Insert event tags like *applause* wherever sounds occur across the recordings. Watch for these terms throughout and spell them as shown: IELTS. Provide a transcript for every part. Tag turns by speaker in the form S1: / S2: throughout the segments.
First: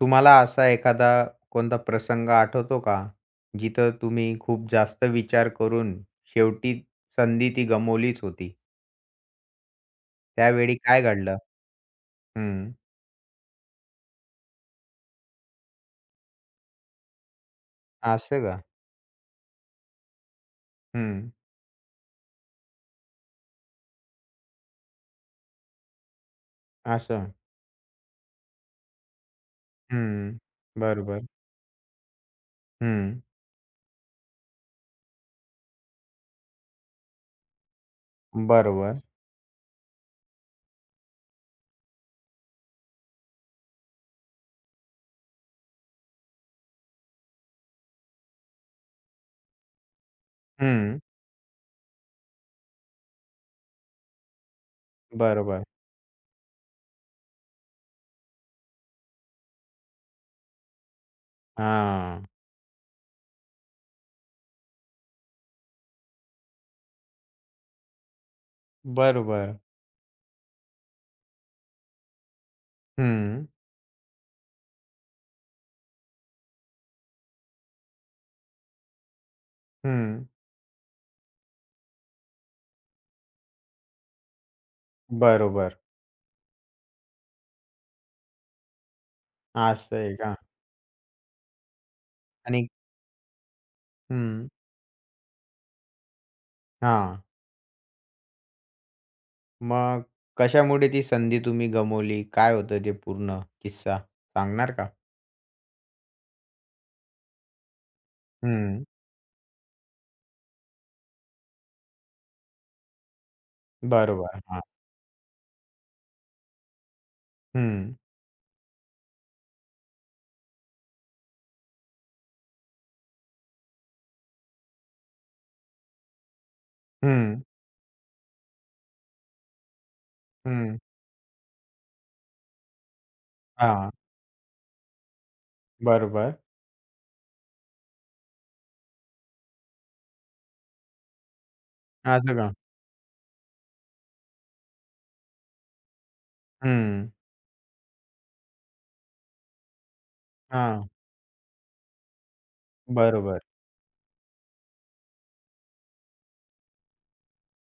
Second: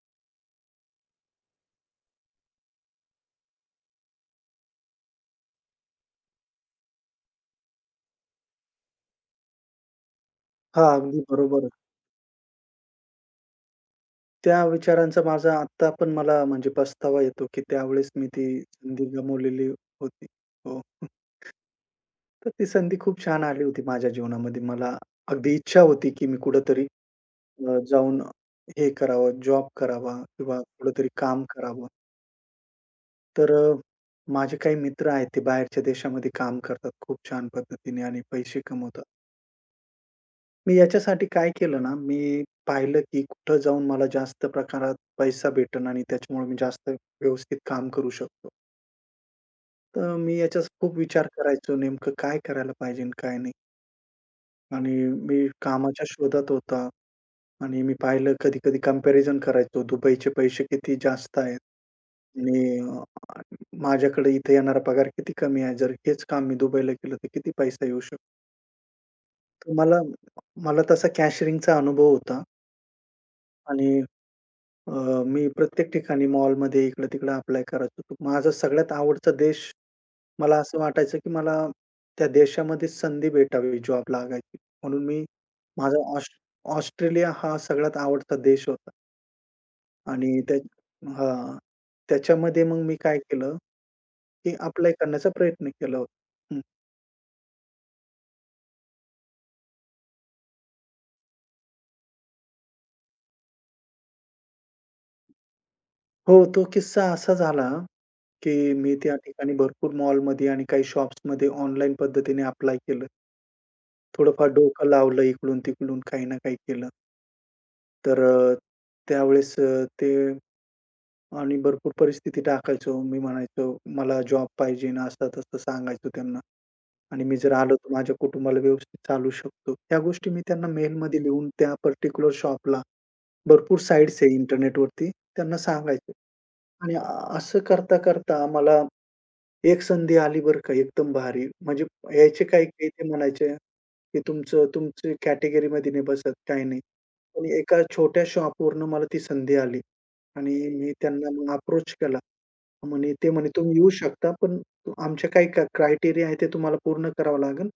S1: तुम्हाला असा एखादा कोणता प्रसंग आठवतो का? जिथं तुम्ही खूप जास्त विचार करून शेवटी संधी ती गमावलीच होती. त्यावेळी
S2: हां,
S1: काय
S2: अगदी
S1: घडलं?
S2: बरोबर.
S1: हं.
S2: त्या विचारांचा माझा आत्ता पण मला म्हणजे पस्तावा येतो, की त्यावेळेस मी
S1: असं
S2: ती
S1: का?
S2: संधी गमावलेली होती. हो.
S1: हं.
S2: तर ती संधी खूप छान आली होती माझ्या जीवनामध्ये. मला अगदी इच्छा होती, की मी कुठेतरी
S1: असं.
S2: जाऊन हे करावं, जॉब करावा
S1: हं.
S2: किंवा कुठेतरी
S1: बरोबर.
S2: काम करावं.
S1: हं.
S2: तर माझे काही मित्र आहेत, ते बाहेरच्या देशामध्ये काम करतात खूप छान पद्धतीने आणि पैसे
S1: बरोबर.
S2: कमवतात. मी याच्यासाठी काय केलं ना, मी पाहिलं की कुठं जाऊन मला जास्त प्रकारात पैसा भेटेल आणि त्याच्यामुळे मी जास्त व्यवस्थित काम करू शकतो. तर मी याचा खूप
S1: हं.
S2: विचार करायचो नेमकं काय करायला पाहिजे आणि काय नाही. आणि मी
S1: बरोबर.
S2: कामाच्या शोधात होता आणि मी पाहिलं कधी-कधी कंपॅरिझन करायचो. दुबईचे पैसे किती जास्त आहेत
S1: हां.
S2: आणि माझ्याकडे इथे येणारा पगार किती कमी आहे. जर हेच काम मी दुबईला केलं तर किती पैसा येऊ शकतो.
S1: बरोबर.
S2: तर मला मला तसा कॅशरिंगचा अनुभव होता
S1: हं.
S2: आणि मी प्रत्येक ठिकाणी मॉलमध्ये इकडं-तिकडं अप्लाय करायचो. माझा सगळ्यात आवडता देश
S1: हं.
S2: मला असं वाटायचं, की मला त्या देशामध्ये संधी भेटावी जॉब लागायची. म्हणून मी
S1: बरोबर.
S2: माझा ऑस्ट्रेलिया हा सगळ्यात आवडता देश होता
S1: असं आहे का?
S2: आणि त्या हां. त्याच्यामध्ये
S1: आणि
S2: मग मी काय केलं,
S1: हं.
S2: की अप्लाय करण्याचा प्रयत्न केला होता. हं.
S1: हां. मग कशामुळे ती संधी तुम्ही गमावली? काय होतं ते पूर्ण किस्सा सांगणार का?
S2: हो, तो किस्सा असा झाला, की
S1: हं.
S2: मी त्या ठिकाणी भरपूर मॉलमध्ये आणि काही शॉप्समध्ये ऑनलाईन पद्धतीने अप्लाय केलं.
S1: बरोबर.
S2: थोडंफार
S1: हां.
S2: डोकं लावलं इकडून-तिकडून काही ना काही केलं.
S1: हं.
S2: तर त्यावेळेस ते आणि भरपूर परिस्थिती टाकायचो. मी म्हणायचो, "मला जॉब पाहिजे" असं-तसं सांगायचो त्यांना आणि मी
S1: हं.
S2: जर आलो तर माझ्या कुटुंबाला व्यवस्थित चालवू शकतो. ह्या गोष्टी मी त्यांना
S1: हं.
S2: मेलमध्ये लिहून त्या पर्टिक्युलर शॉपला भरपूर
S1: हां.
S2: साइट्स आहे इंटरनेटवरती. त्यांना सांगायचं
S1: बरोबर.
S2: आणि असं करता-करता मला एक संधी आली बरं का एकदम भारी. म्हणजे
S1: असं
S2: यायचे
S1: का?
S2: काही-काही ते म्हणायचे, की तुमचं तुमची कॅटेगरीमध्ये नाही बसत, काही नाही.
S1: हं.
S2: पण एका छोट्या शॉपवरून मला ती संधी आली आणि
S1: हां.
S2: मी त्यांना मग अप्रोच केला. ते
S1: बरोबर.
S2: म्हणे, "तुम्ही येऊ शकता, पण आमच्या काही क्रायटेरिया आहे ते तुम्हाला पूर्ण करावं लागेल."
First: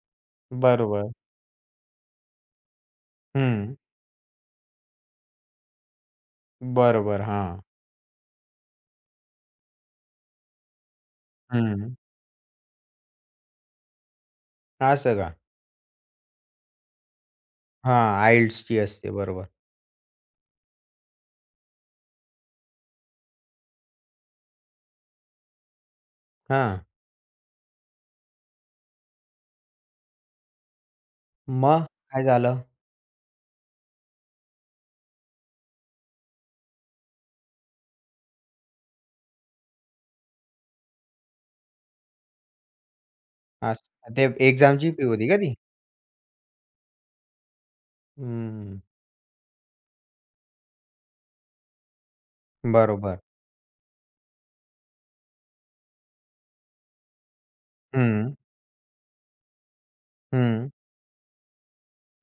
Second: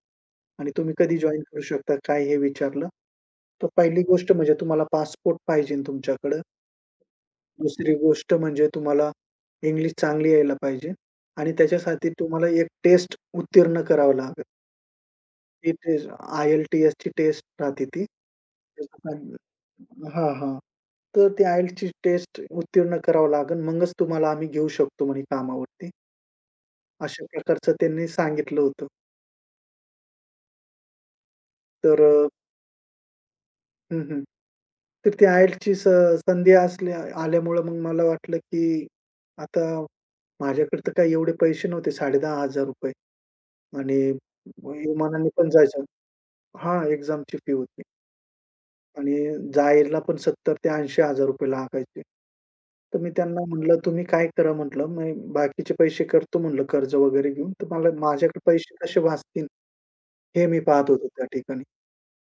S2: आणि तुम्ही
S1: बरोबर.
S2: कधी जॉइन करू शकता, काय हे विचारलं. तर
S1: हं.
S2: पहिली गोष्ट म्हणजे तुम्हाला पासपोर्ट पाहिजे तुमच्याकडं.
S1: बरोबर. हां.
S2: दुसरी गोष्ट म्हणजे तुम्हाला इंग्लिश चांगली यायला पाहिजे आणि
S1: हं.
S2: त्याच्यासाठी तुम्हाला एक टेस्ट उत्तीर्ण करावं लागेल.
S1: असं का?
S2: ती टेस्ट आय-एल-टी-एसची टेस्ट राहते ती.
S1: हां. IELTSची असते.
S2: *unintelligible*
S1: बरोबर.
S2: हां, हां. तर ती आय-एल-ची टेस्ट उत्तीर्ण करावं लागेल. मगच तुम्हाला आम्ही घेऊ शकतो म्हणे कामावरती.
S1: हां.
S2: अशा प्रकारचं त्यांनी सांगितलं होतं.
S1: मग
S2: तर
S1: काय झालं?
S2: हं, हं. तर ती IELTSची संधी असल्या आल्यामुळं मग मला वाटलं, की आता माझ्याकडे तर काही एवढे पैसे नव्हते ₹10,500 आणि
S1: असं ते एक्झामची फी
S2: विमानाने
S1: होती का
S2: पण
S1: ती?
S2: जायचं हां, एक्झामची फी होती
S1: हं.
S2: आणि जायला पण ₹70,000 ते ₹80,000 लागायचे. तर मी
S1: बरोबर.
S2: त्यांना म्हटलं, "तुम्ही काय करा," म्हटलं, "मी बाकीचे पैसे करतो," म्हटलं, "कर्ज वगैरे घेऊन. तर मला
S1: हं.
S2: माझ्याकडे पैसे कसे वाचतील हे मी
S1: हं.
S2: पाहत होतो त्या ठिकाणी."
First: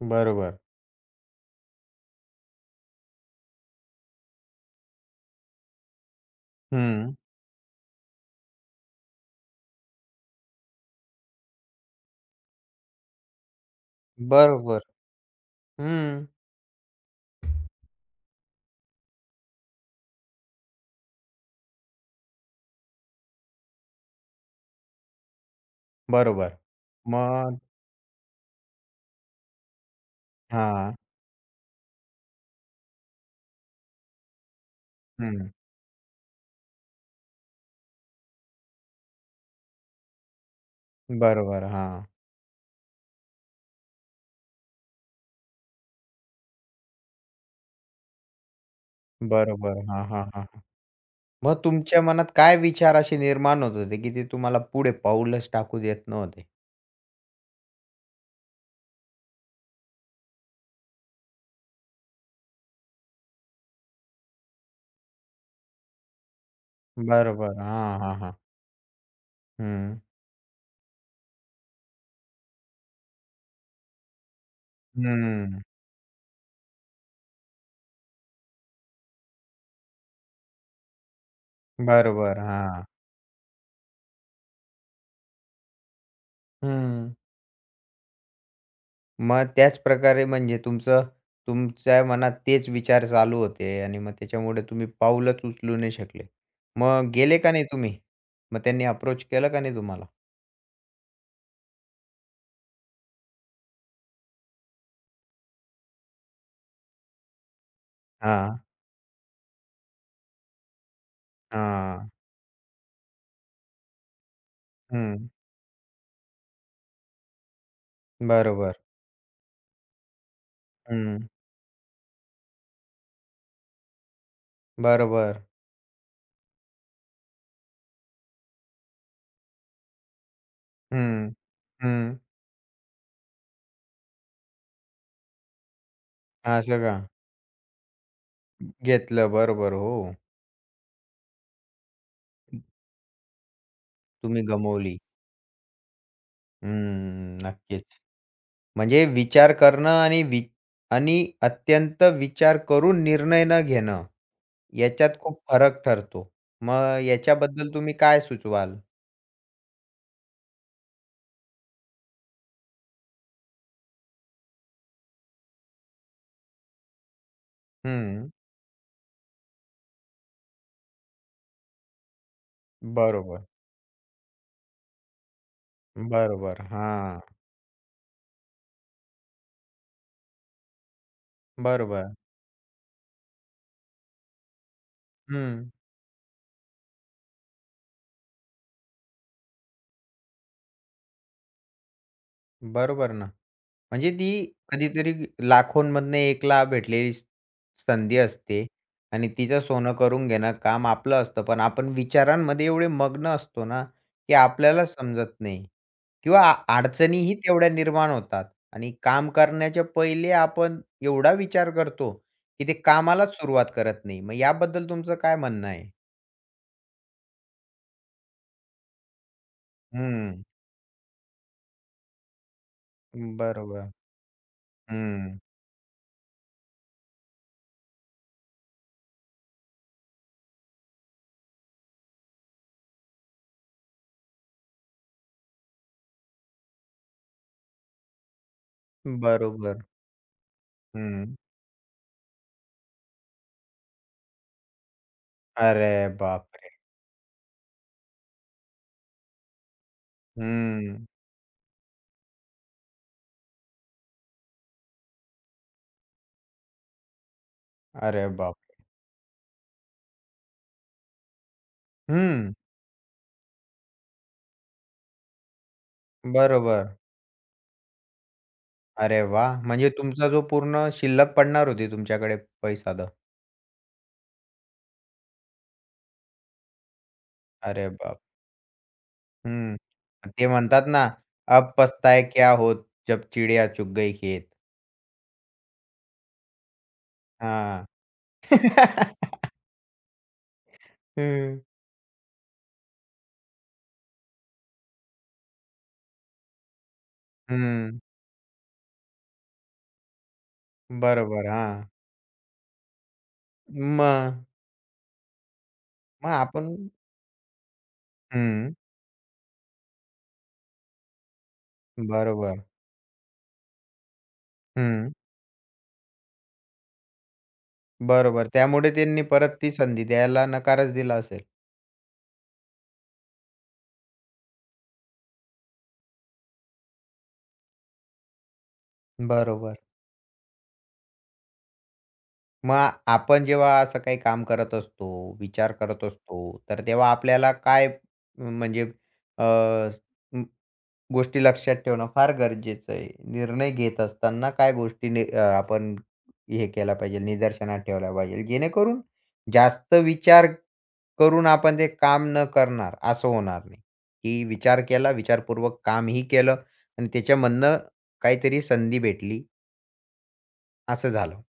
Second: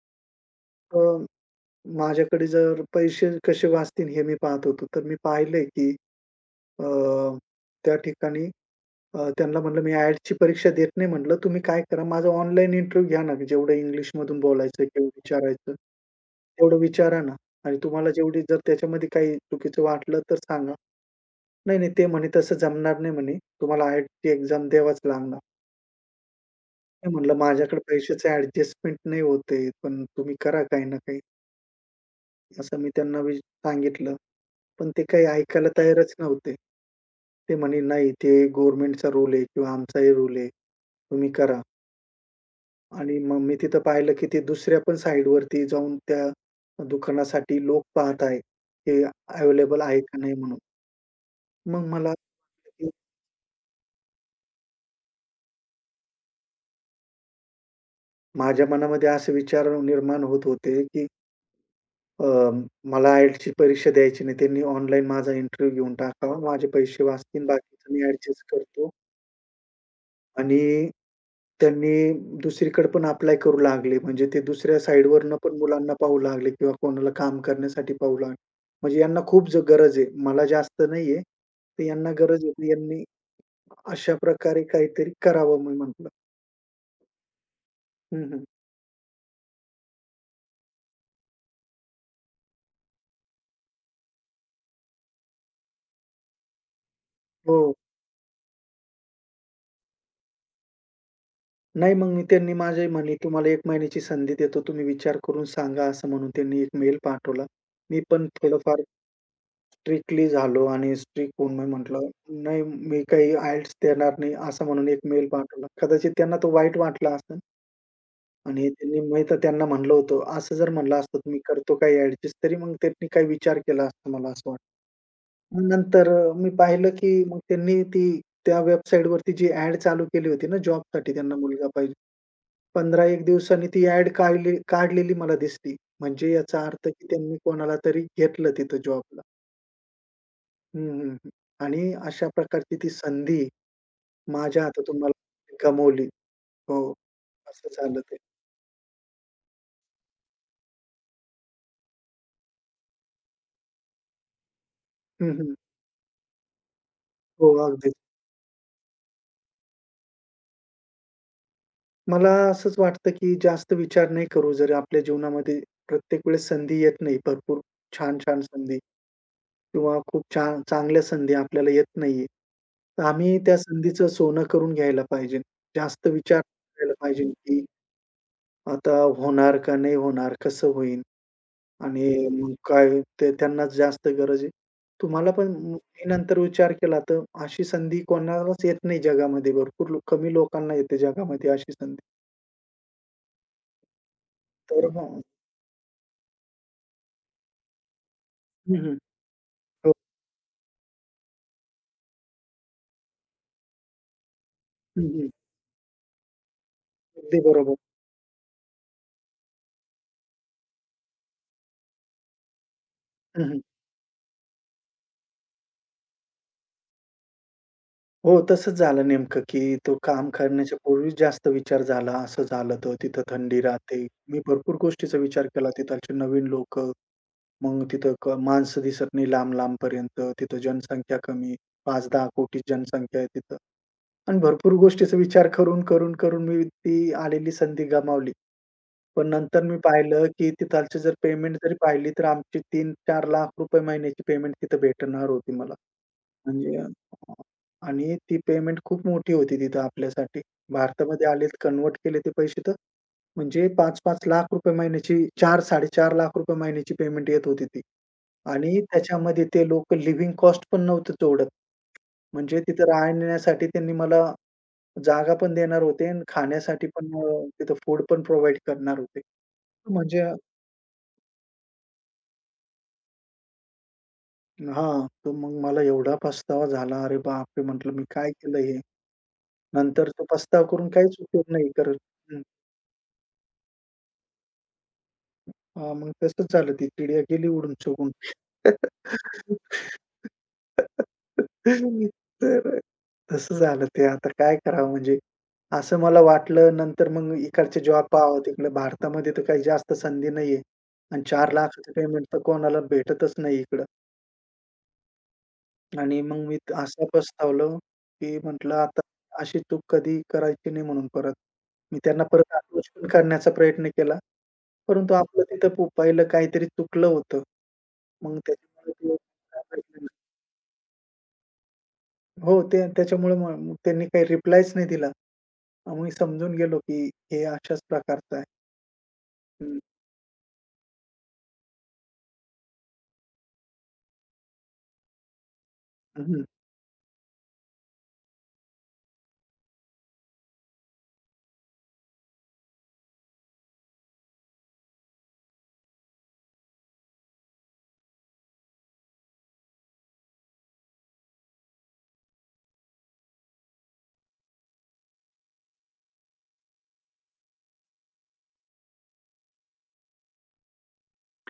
S1: बरोबर.
S2: तर माझ्याकडे जर पैसे कसे वाचतील हे मी पाहत होतो. तर मी पाहिलंय, की अ,
S1: हं.
S2: त्या ठिकाणी त्यांना म्हटलं, "मी IELTSची परीक्षा देत नाही," म्हटलं, "तुम्ही काय करा, माझा ऑनलाईन इंटरव्ह्यू घ्या ना, जेवढं इंग्लिशमधून
S1: बरोबर.
S2: बोलायचं किंवा विचारायचं,
S1: हं.
S2: तेवढं विचारा ना आणि तुम्हाला जेवढी जर त्याच्यामध्ये काही चुकीचं वाटलं तर सांगा." "नाही, नाही, ते म्हणे तसं जमणार नाही," म्हणे, "तुम्हाला IELTSची एक्झाम द्यावाच लागणार."
S1: बरोबर.
S2: मी म्हटलं,
S1: मग
S2: "माझ्याकडे पैशाचं ॲडजस्टमेंट नाही होत पण तुम्ही करा काही
S1: हां.
S2: ना काही." असं मी त्यांना सांगितलं. पण ते काही
S1: हं.
S2: ऐकायला तयारच नव्हते. ते म्हणे, "नाही, ते गव्हर्नमेंटचा रूल आहे किंवा आमचाही रूल आहे. तुम्ही करा."
S1: बरोबर. हां.
S2: आणि मग मी तिथं पाहिलं, की ते दुसऱ्या पण साइटवरती जाऊन त्या दुकानासाठी लोक पाहत आहे, ते
S1: बरोबर.
S2: अवेलेबल आहे
S1: हां,
S2: का
S1: हां,
S2: नाही म्हणून.
S1: हां. मग
S2: मग
S1: तुमच्या
S2: मला
S1: मनात काय
S2: की
S1: विचार असे निर्माण होत होते, की ते तुम्हाला पुढे पाऊलच टाकू देत नव्हते?
S2: माझ्या मनामध्ये असे विचार निर्माण होत होते, की अ, मला आयएलटीएसची परीक्षा द्यायची नाही. त्यांनी ऑनलाईन माझा इंटरव्ह्यू घेऊन टाकावा. माझे पैसे वाचतील.
S1: बरोबर.
S2: बाकीचं
S1: हां,
S2: मी
S1: हां, हां.
S2: ॲडजस्ट करतो.
S1: हं.
S2: आणि त्यांनी दुसरीकडे पण अप्लाय करू लागले. म्हणजे ते दुसऱ्या साइडवरनं पण
S1: हं.
S2: मुलांना पाहू लागले किंवा कोणाला काम करण्यासाठी पाहू लागले. म्हणजे यांना खूप गरज आहे. मला जास्त नाहीये. तर यांना
S1: बरोबर.
S2: गरज होती.
S1: हां.
S2: यांनी अशा प्रकारे काहीतरी करावं मी म्हटलं.
S1: हं.
S2: हं, हं.
S1: मग त्याच प्रकारे म्हणजे तुमचं तुमच्या मनात तेच विचार चालू होते आणि मग त्याच्यामुळे तुम्ही पाऊलच उचलू नाही शकले. मग गेले का
S2: हो.
S1: नाही तुम्ही? मग त्यांनी अप्रोच केलं का नाही तुम्हाला?
S2: नाही मग त्यांनी म्हणे, "तुम्हाला 1 महिन्याची संधी देतो. तुम्ही विचार करून सांगा." असं म्हणून त्यांनी एक मेल पाठवला. मी पण
S1: हां.
S2: थोडंफार स्ट्रिक्टली झालो आणि स्ट्रिक्ट होऊन मी म्हटलं,
S1: हां.
S2: "नाही, मी काही IELTS देणार नाही," असं म्हणून एक मेल
S1: हं.
S2: पाठवला. कदाचित त्यांना तो वाईट वाटला असेल आणि
S1: बरोबर.
S2: त्यांनी मी तर त्यांना म्हणलं होतं, "असं जर म्हणलं असतं, तर
S1: हं.
S2: मी करतो काही ॲडजस्ट," तरी मग त्यांनी काही विचार केला असता, मला असं वाटतं.
S1: बरोबर.
S2: मग नंतर मी पाहिलं की मग त्यांनी त्या वेबसाईटवरती जी ॲड चालू केली होती ना जॉबसाठी
S1: हं.
S2: त्यांना मुलगा पाहिजे.
S1: हं.
S2: 15-1 दिवसांनी ती ॲड काढलेली मला दिसली. म्हणजे याचा
S1: असं
S2: अर्थ
S1: का?
S2: की त्यांनी कोणाला तरी घेतलं तिथं जॉबला.
S1: घेतलं. बरोबर. हो.
S2: हं, हं, हं. आणि अशा प्रकारची ती संधी
S1: तुम्ही
S2: माझ्या हातातून
S1: गमावली.
S2: हं. मला गमावली. हो,
S1: हं.
S2: असं
S1: नक्कीच.
S2: झालं ते.
S1: म्हणजे विचार करणं आणि आणि अत्यंत विचार करून निर्णय न घेणं याच्यात
S2: हं,
S1: खूप
S2: हं.
S1: फरक ठरतो. मग
S2: हो,
S1: याच्याबद्दल तुम्ही
S2: अगदीच.
S1: काय सुचवाल?
S2: मला असंच वाटतं, की जास्त विचार नाही करू. जर आपल्या जीवनामध्ये प्रत्येक वेळेस संधी येत नाही, भरपूर
S1: हं.
S2: छान-छान संधी किंवा खूप छान चांगल्या संधी आपल्याला येत नाहीये. तर आम्ही
S1: बरोबर.
S2: त्या संधीचं सोनं करून घ्यायला पाहिजे. जास्त विचार
S1: बरोबर.
S2: करायला
S1: हां.
S2: पाहिजे, की आता होणार का नाही होणार? कसं होईल?
S1: बरोबर.
S2: आणि मग काय ते त्यांनाच जास्त गरज आहे. तुम्हाला पण
S1: हं.
S2: मी नंतर विचार केला तर अशी संधी कोणालाच येत नाही जगामध्ये. भरपूर लोक कमी लोकांना येते जगामध्ये अशी संधी.
S1: बरोबर ना. म्हणजे ती
S2: तर
S1: कधीतरी
S2: मग
S1: लाखोंमधनं 1ला भेटलेली संधी असते
S2: हं, हं.
S1: आणि तिचं
S2: हो.
S1: सोनं करून घेणं काम आपलं असतं. पण आपण विचारांमध्ये एवढे मग्न असतो ना, की आपल्याला
S2: हं, हं.
S1: समजत नाही किंवा अडचणीही
S2: अगदी
S1: तेवढ्या
S2: बरोबर.
S1: निर्माण होतात आणि काम करण्याच्या पहिले आपण एवढा विचार करतो, की ते कामालाच
S2: हं, हं.
S1: सुरुवात करत नाही. मग याबद्दल तुमचं काय म्हणणं आहे?
S2: हो, तसंच झालं नेमकं, की तो काम
S1: हं.
S2: करण्याच्या पूर्वीच जास्त विचार झाला, असं झालं तर तिथं थंडी
S1: बरोबर.
S2: राहते. मी भरपूर गोष्टीचा
S1: हं.
S2: विचार केला तिथालचे नवीन लोकं मग तिथं माणसं दिसत नाही लांब-लांबपर्यंत. तिथं जनसंख्या कमी, 5-10 कोटी जनसंख्या आहे तिथं. आणि भरपूर गोष्टीचा विचार करून, करून, करून मी ती आलेली संधी गमावली. पण नंतर मी
S1: बरोबर.
S2: पाहिलं, की तिथालची जर
S1: हं.
S2: पेमेंट जरी पाहिली, तर आमची ₹3-4 लाख रुपये महिन्याची पेमेंट तिथं भेटणार होती मला.
S1: अरे बापरे!
S2: म्हणजे अ, आणि ती पेमेंट खूप मोठी होती तिथं आपल्यासाठी.
S1: हं.
S2: भारतामध्ये आलेत, कन्व्हर्ट केले ते पैसे तर म्हणजे 5-5 लाख रुपये महिन्याची 4-4.5 लाख रुपये महिन्याची पेमेंट येत होती ती.
S1: अरे बाप
S2: आणि त्याच्यामध्ये ते लोकं लिव्हिंग कॉस्ट पण नव्हतं तेवढं.
S1: हं,
S2: म्हणजे तिथं राहण्यासाठी त्यांनी मला जागा पण देणार होते आणि खाण्यासाठी
S1: बरोबर.
S2: पण तिथं फूड पण प्रोव्हाईड करणार होते.
S1: अरे वाह! म्हणजे
S2: म्हणजे
S1: तुमचा जो पूर्ण शिल्लक पडणार होती तुमच्याकडे पैसा तर.
S2: हां, तर मग मला एवढा पछतावा झाला. अरे बापरे!
S1: अरे
S2: म्हटलं मी
S1: बाप!
S2: काय केलं हे?
S1: हं.
S2: नंतर तो
S1: ते
S2: पस्ताव
S1: म्हणतात
S2: करून
S1: ना,
S2: काहीच उपयोग नाही
S1: "अब
S2: करत.
S1: पछता
S2: हं.
S1: क्या होत, जब चिड़िया चुग गई खेत."
S2: हां, मग तसंच झालं ती चिडिया गेली उडून
S1: हां.
S2: चुकून.
S1: हं. हं. *laughs*
S2: तर तसं झालं ते आता काय करावं म्हणजे. असं मला वाटलं नंतर मग इकडचे जॉब पहावं तिकडे भारतामध्ये तर काही जास्त संधी नाहीये आणि
S1: बरोबर. हां.
S2: 4,00,000चं पेमेंट तर कोणाला भेटतच नाही इकडं.
S1: मग?
S2: आणि
S1: मग
S2: मग मी
S1: आपण
S2: असं पस्तावलो, की
S1: हं.
S2: म्हटलं आता अशी चूक कधी करायची नाही म्हणून परत. मी त्यांना परत
S1: बरोबर.
S2: अप्रोच पण करण्याचा प्रयत्न केला.
S1: हं.
S2: परंतु आपलं तिथं पहिलं काहीतरी चुकलं होतं. मग
S1: बरोबर. त्यामुळे
S2: त्याच्यामुळे ते
S1: त्यांनी परत
S2: काय
S1: ती
S2: माहिती
S1: संधी
S2: नाही.
S1: द्यायला नकारच दिला असेल.
S2: हो, ते त्याच्यामुळे मग मग त्यांनी काही रिप्लायच नाही दिला. आम्ही समजून गेलो, की हे अशाच प्रकारचं आहे.
S1: बरोबर. मग आपण जेव्हा असं काही काम करत असतो, विचार करत
S2: हं, हं.
S1: असतो, तर तेव्हा आपल्याला काय म्हणजे अ, म गोष्टी लक्षात ठेवणं फार गरजेचं आहे. निर्णय घेत असताना काय गोष्टी आपण हे केला पाहिजे, निदर्शनात ठेवल्या पाहिजे, जेणेकरून जास्त विचार करून आपण ते काम न करणार असं होणार नाही, की विचार केला, विचारपूर्वक कामही केलं आणि त्याच्यामधनं काहीतरी संधी भेटली असं झालं.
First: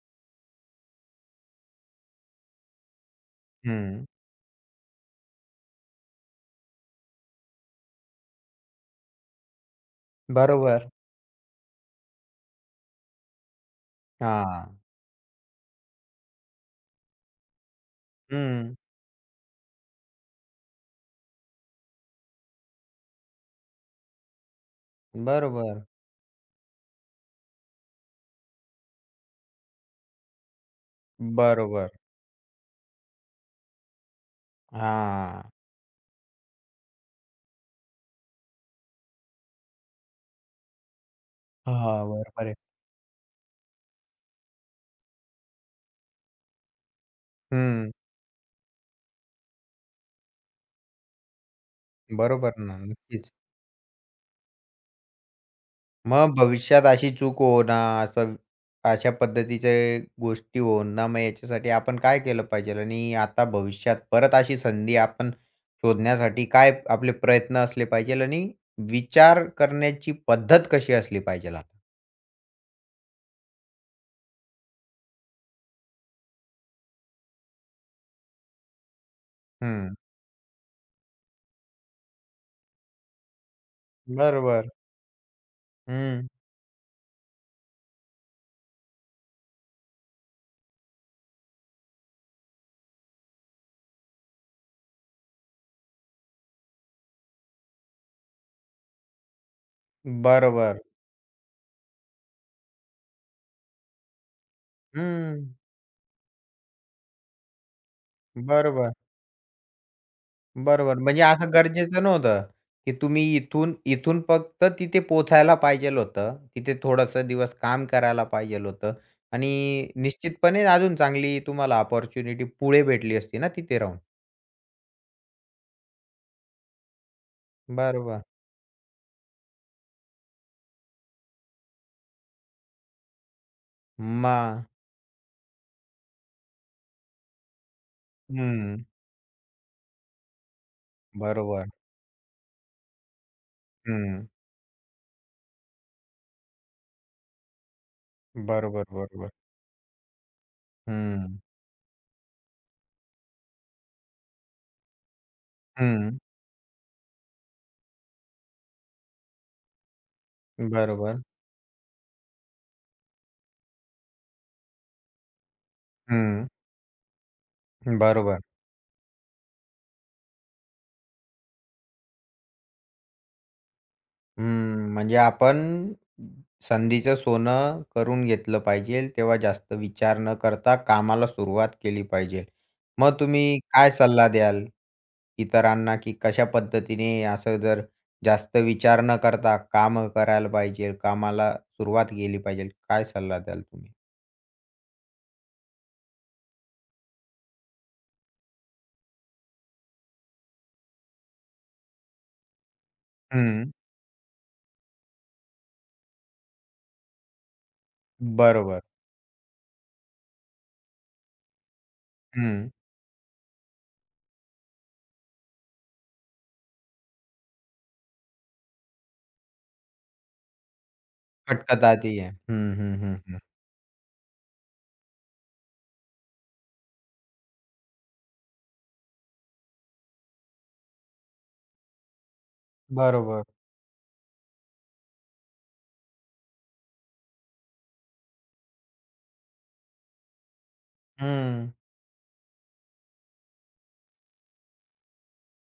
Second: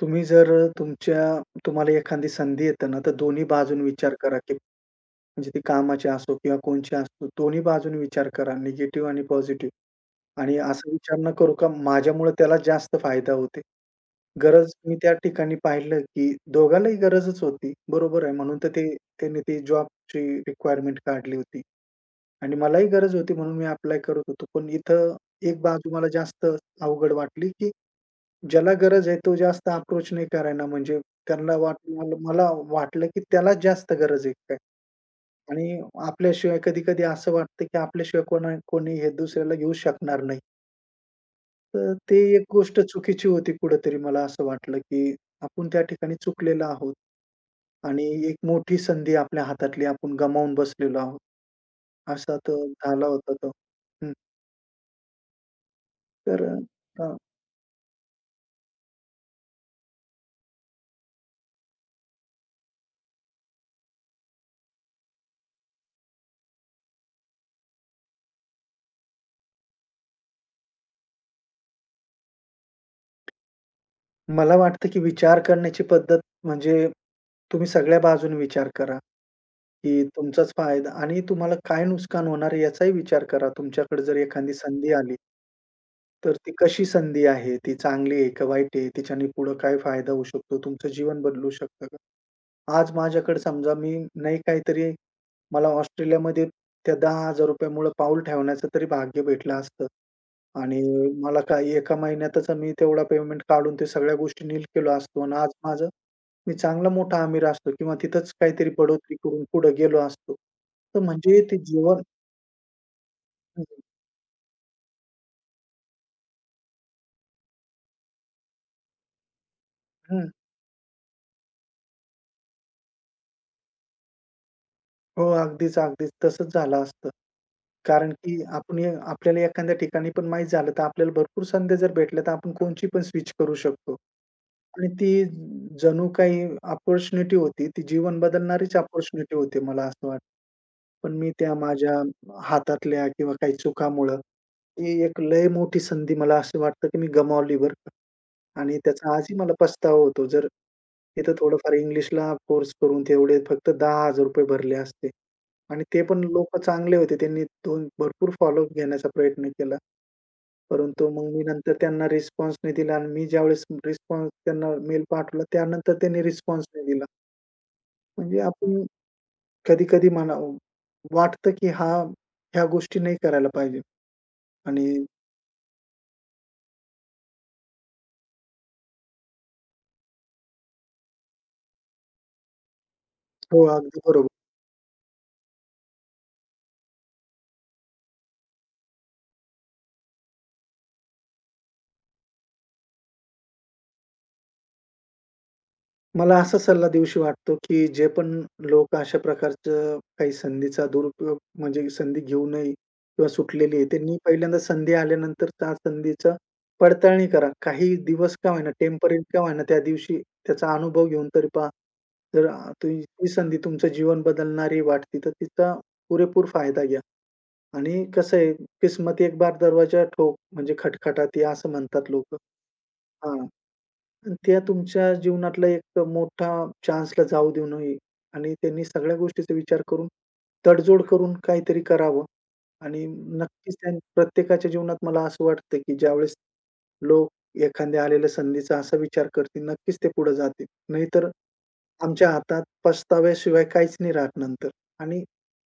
S2: तुम्ही जर तुमच्या तुम्हाला एखादी संधी येते ना, तर दोन्ही बाजूने
S1: हं,
S2: विचार करा, की म्हणजे ती कामाची असो किंवा कोणची असो, दोन्ही बाजूने विचार करा, निगेटिव्ह आणि पॉझिटिव्ह आणि
S1: बरोबर.
S2: असा विचार न करू का माझ्यामुळे त्याला जास्त फायदा होते. गरज
S1: हां.
S2: मी त्या ठिकाणी पाहिलं, की दोघांनाही गरजच होती. बरोबर आहे. म्हणून तर
S1: हं.
S2: ते त्यांनी ती जॉबची रिक्वायरमेंट काढली होती आणि मलाही गरज होती म्हणून मी अप्लाय करत होतो. पण इथं एक
S1: बरोबर,
S2: बाजू मला जास्त अवघड वाटली, की ज्याला गरज आहे तो जास्त अप्रोच नाही करायला म्हणजे त्यांना
S1: बरोबर.
S2: वाटलं मला वाटलं, की त्यालाच जास्त गरज आहे काय
S1: हां.
S2: आणि आपल्याशिवाय कधी-कधी असं वाटतं, की आपल्याशिवाय कोणी हे दुसऱ्याला घेऊ शकणार नाही. तर
S1: हां,
S2: ते
S1: बरोबर
S2: एक
S1: आहे.
S2: गोष्ट चुकीची होती कुठेतरी मला असं वाटलं, की आपण त्या ठिकाणी चुकलेलो आहोत.
S1: हं.
S2: आणि एक मोठी संधी आपल्या हातातली आपण गमावून बसलेलो आहोत. असा
S1: बरोबर
S2: तो
S1: ना,
S2: झाला
S1: नक्कीच.
S2: होता तो. हं.
S1: मग
S2: तर
S1: भविष्यात अशी
S2: अ,
S1: चूक होणार असं अशा पद्धतीचे गोष्टी होणार मग याच्यासाठी आपण काय केलं पाहिजेल आणि आता भविष्यात परत अशी संधी आपण शोधण्यासाठी काय आपले प्रयत्न असले पाहिजेल आणि विचार करण्याची पद्धत कशी असली पाहिजेल आता?
S2: मला वाटतं, की विचार करण्याची पद्धत म्हणजे तुम्ही सगळ्या बाजूने विचार करा,
S1: हं.
S2: की तुमचाच फायदा आणि तुम्हाला काय नुकसान होणार आहे याचाही विचार करा. तुमच्याकडे जर एखादी
S1: बरोबर.
S2: संधी आली,
S1: हं.
S2: तर ती कशी संधी आहे? ती चांगली आहे का वाईट आहे? तिच्याने पुढे काय फायदा होऊ शकतो? तुमचं जीवन बदलू शकतं का? आज माझ्याकडे समजा मी नाही काहीतरी मला ऑस्ट्रेलियामध्ये त्या ₹10,000 मुळे पाऊल ठेवण्याचं तरी भाग्य भेटलं असतं.
S1: बरोबर.
S2: आणि मला काय एका महिन्यातच मी तेवढा पेमेंट काढून ते सगळ्या गोष्टी नील केलो असतो आणि
S1: हं.
S2: आज माझं मी चांगला मोठा अमीर असतो किंवा तिथंच काहीतरी
S1: बरोबर.
S2: बढोतरी करून पुढे गेलो असतो.
S1: बरोबर.
S2: तर
S1: म्हणजे
S2: म्हणजे
S1: असं
S2: ते जीवन
S1: गरजेचं नव्हतं, की तुम्ही इथून इथून फक्त तिथे पोचायला पाहिजेल होतं. तिथे थोडंसं दिवस काम करायला पाहिजेल होतं आणि
S2: हं.
S1: निश्चितपणे अजून चांगली तुम्हाला अपॉर्च्युनिटी पुढे भेटली असती ना तिथे राहून.
S2: हो, अगदीच, अगदीच. तसंच झालं असतं. कारण
S1: बरोबर.
S2: की आपण आपल्याला एखाद्या ठिकाणी पण माहीत झालं, तर आपल्याला भरपूर संधी जर भेटल्या, तर आपण कोणची पण स्विच करू शकतो.
S1: मग
S2: आणि ती जणू काही अपॉर्च्युनिटी होती. ती जीवन बदलणारीच
S1: हं.
S2: अपॉर्च्युनिटी होती, मला असं वाटतं. पण मी त्या
S1: बरोबर.
S2: माझ्या हातातल्या किंवा काही चुकामुळं,
S1: हं.
S2: ती एक लय मोठी संधी मला असं वाटतं, की मी गमावली बरं का. आणि
S1: बरोबर,
S2: त्याचा
S1: बरोबर.
S2: आजही मला पस्तावा होतो. जर तिथं
S1: हं.
S2: थोडंफार इंग्लिशला कोर्स करून तेवढे फक्त ₹10,000 भरले असते. आणि ते
S1: हं.
S2: पण लोकं चांगले होते. त्यांनी दोन भरपूर फॉलोअप घेण्याचा प्रयत्न केला. परंतु
S1: बरोबर.
S2: मग मी नंतर त्यांना रिस्पॉन्स नाही दिला आणि मी ज्यावेळेस रिस्पॉन्स त्यांना मेल पाठवला, त्यानंतर त्यांनी
S1: हं.
S2: रिस्पॉन्स नाही दिला. म्हणजे
S1: बरोबर.
S2: आपण कधी-कधी म्हणा वाटतं, की हा ह्या गोष्टी नाही करायला पाहिजे आणि
S1: हम्म, म्हणजे आपण संधीचं सोनं करून घेतलं पाहिजे, तेव्हा जास्त विचार न करता कामाला सुरुवात केली पाहिजे. मग तुम्ही
S2: हो,
S1: काय
S2: अगदी
S1: सल्ला
S2: बरोबर.
S1: द्याल इतरांना, की कशा पद्धतीने असं जर जास्त विचार न करता कामं करायला पाहिजे, कामाला सुरुवात केली पाहिजे, काय सल्ला द्याल तुम्ही?
S2: मला असा सल्ला देऊशी वाटतो, की जे पण लोक अशा प्रकारचं काही संधीचा दुरुपयोग म्हणजे संधी घेऊ नये किंवा
S1: हं,
S2: सुटलेली आहे, त्यांनी पहिल्यांदा संधी आल्यानंतर त्या संधीचा पडताळणी करा. काही दिवस का होईना,
S1: बरोबर.
S2: टेम्पररी का होईना, त्या दिवशी त्याचा अनुभव घेऊन तरी पहा. जर
S1: हं,
S2: ती ती संधी तुमचं जीवन बदलणारी वाटते, तर तिचा पुरेपूर फायदा घ्या. आणि कसं आहे, किस्मत एक बार दरवाजा ठोक म्हणजे खटखटाती असं
S1: खटखटा
S2: म्हणतात
S1: ती आहे.
S2: लोकं.
S1: हं, हं, हं,
S2: हां.
S1: हं.
S2: आणि त्या तुमच्या जीवनातला एक मोठा चान्सला जाऊ देऊ नये आणि त्यांनी सगळ्या गोष्टीचा विचार करून, तडजोड करून काहीतरी करावं आणि
S1: बरोबर.
S2: नक्कीच त्या प्रत्येकाच्या जीवनात मला असं वाटतं, की ज्यावेळेस लोक एखाद्या आलेल्या संधीचा असा विचार करतील, नक्कीच ते पुढे जातील. नाहीतर
S1: हं,
S2: आमच्या हातात पस्ताव्याशिवाय काहीच नाही राहत नंतर आणि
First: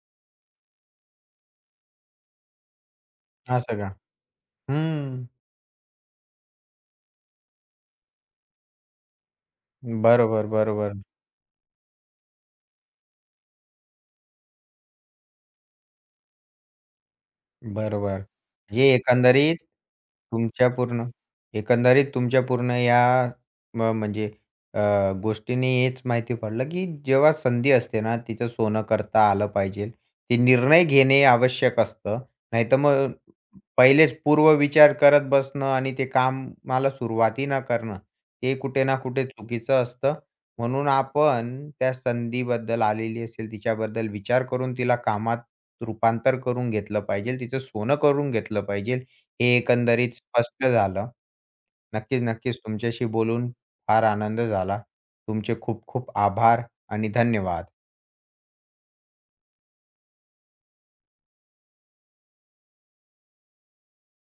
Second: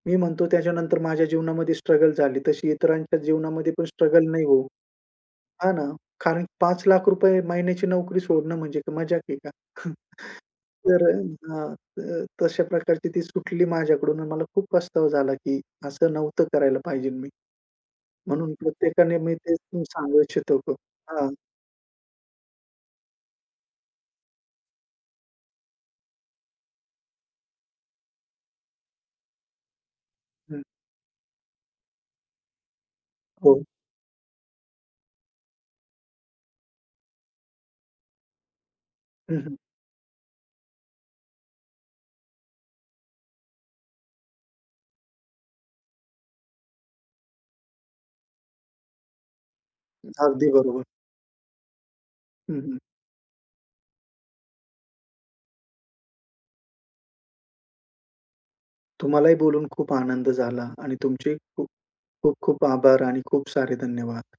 S2: मी म्हणतो त्याच्यानंतर माझ्या जीवनामध्ये स्ट्रगल झाली, तशी इतरांच्या जीवनामध्ये
S1: असं
S2: पण
S1: का?
S2: स्ट्रगल नाही हो.
S1: हं,
S2: हां ना. कारण ₹5,00,000 महिन्याची नोकरी सोडणं म्हणजे काय मजाक आहे का? *laughs*
S1: बरोबर, बरोबर.
S2: तर हां, तर तशा प्रकारची ती सुटली माझ्याकडून आणि मला खूप पस्तावा झाला, की असं नव्हतं करायला पाहिजे मी.
S1: बरोबर.
S2: म्हणून
S1: म्हणजे
S2: प्रत्येकाने मी
S1: एकंदरीत
S2: तेच सांगू इच्छितो
S1: तुमच्या
S2: हो.
S1: पूर्ण
S2: हां,
S1: तुमच्या पूर्ण या म्हणजे अ, गोष्टीने हेच माहिती पडलं, की जेव्हा संधी असते ना, तिचं सोनं करता आलं पाहिजे. ते
S2: हं,
S1: निर्णय घेणे आवश्यक असतं. नाहीतर मग
S2: हो. हो.
S1: पहिलेच पूर्व विचार करत बसणं आणि ते कामाला सुरुवातही न करणं, हे कुठे ना कुठे
S2: हं, हं.
S1: चुकीचं असतं. म्हणून आपण त्या संधीबद्दल आलेली असेल, तिच्याबद्दल विचार करून तिला कामात रूपांतर करून घेतलं पाहिजे. तिचं सोनं करून घेतलं पाहिजे. हे एकंदरीत
S2: अगदी
S1: स्पष्ट
S2: बरोबर.
S1: झालं. नक्कीच, नक्कीच
S2: हं, हं.
S1: तुमच्याशी बोलून फार आनंद झाला. तुमचे खूप खूप आभार आणि धन्यवाद.
S2: तुम्हालाही बोलून खूप आनंद झाला आणि तुमचे खूप खूप खूप आभार आणि खूप सारे धन्यवाद.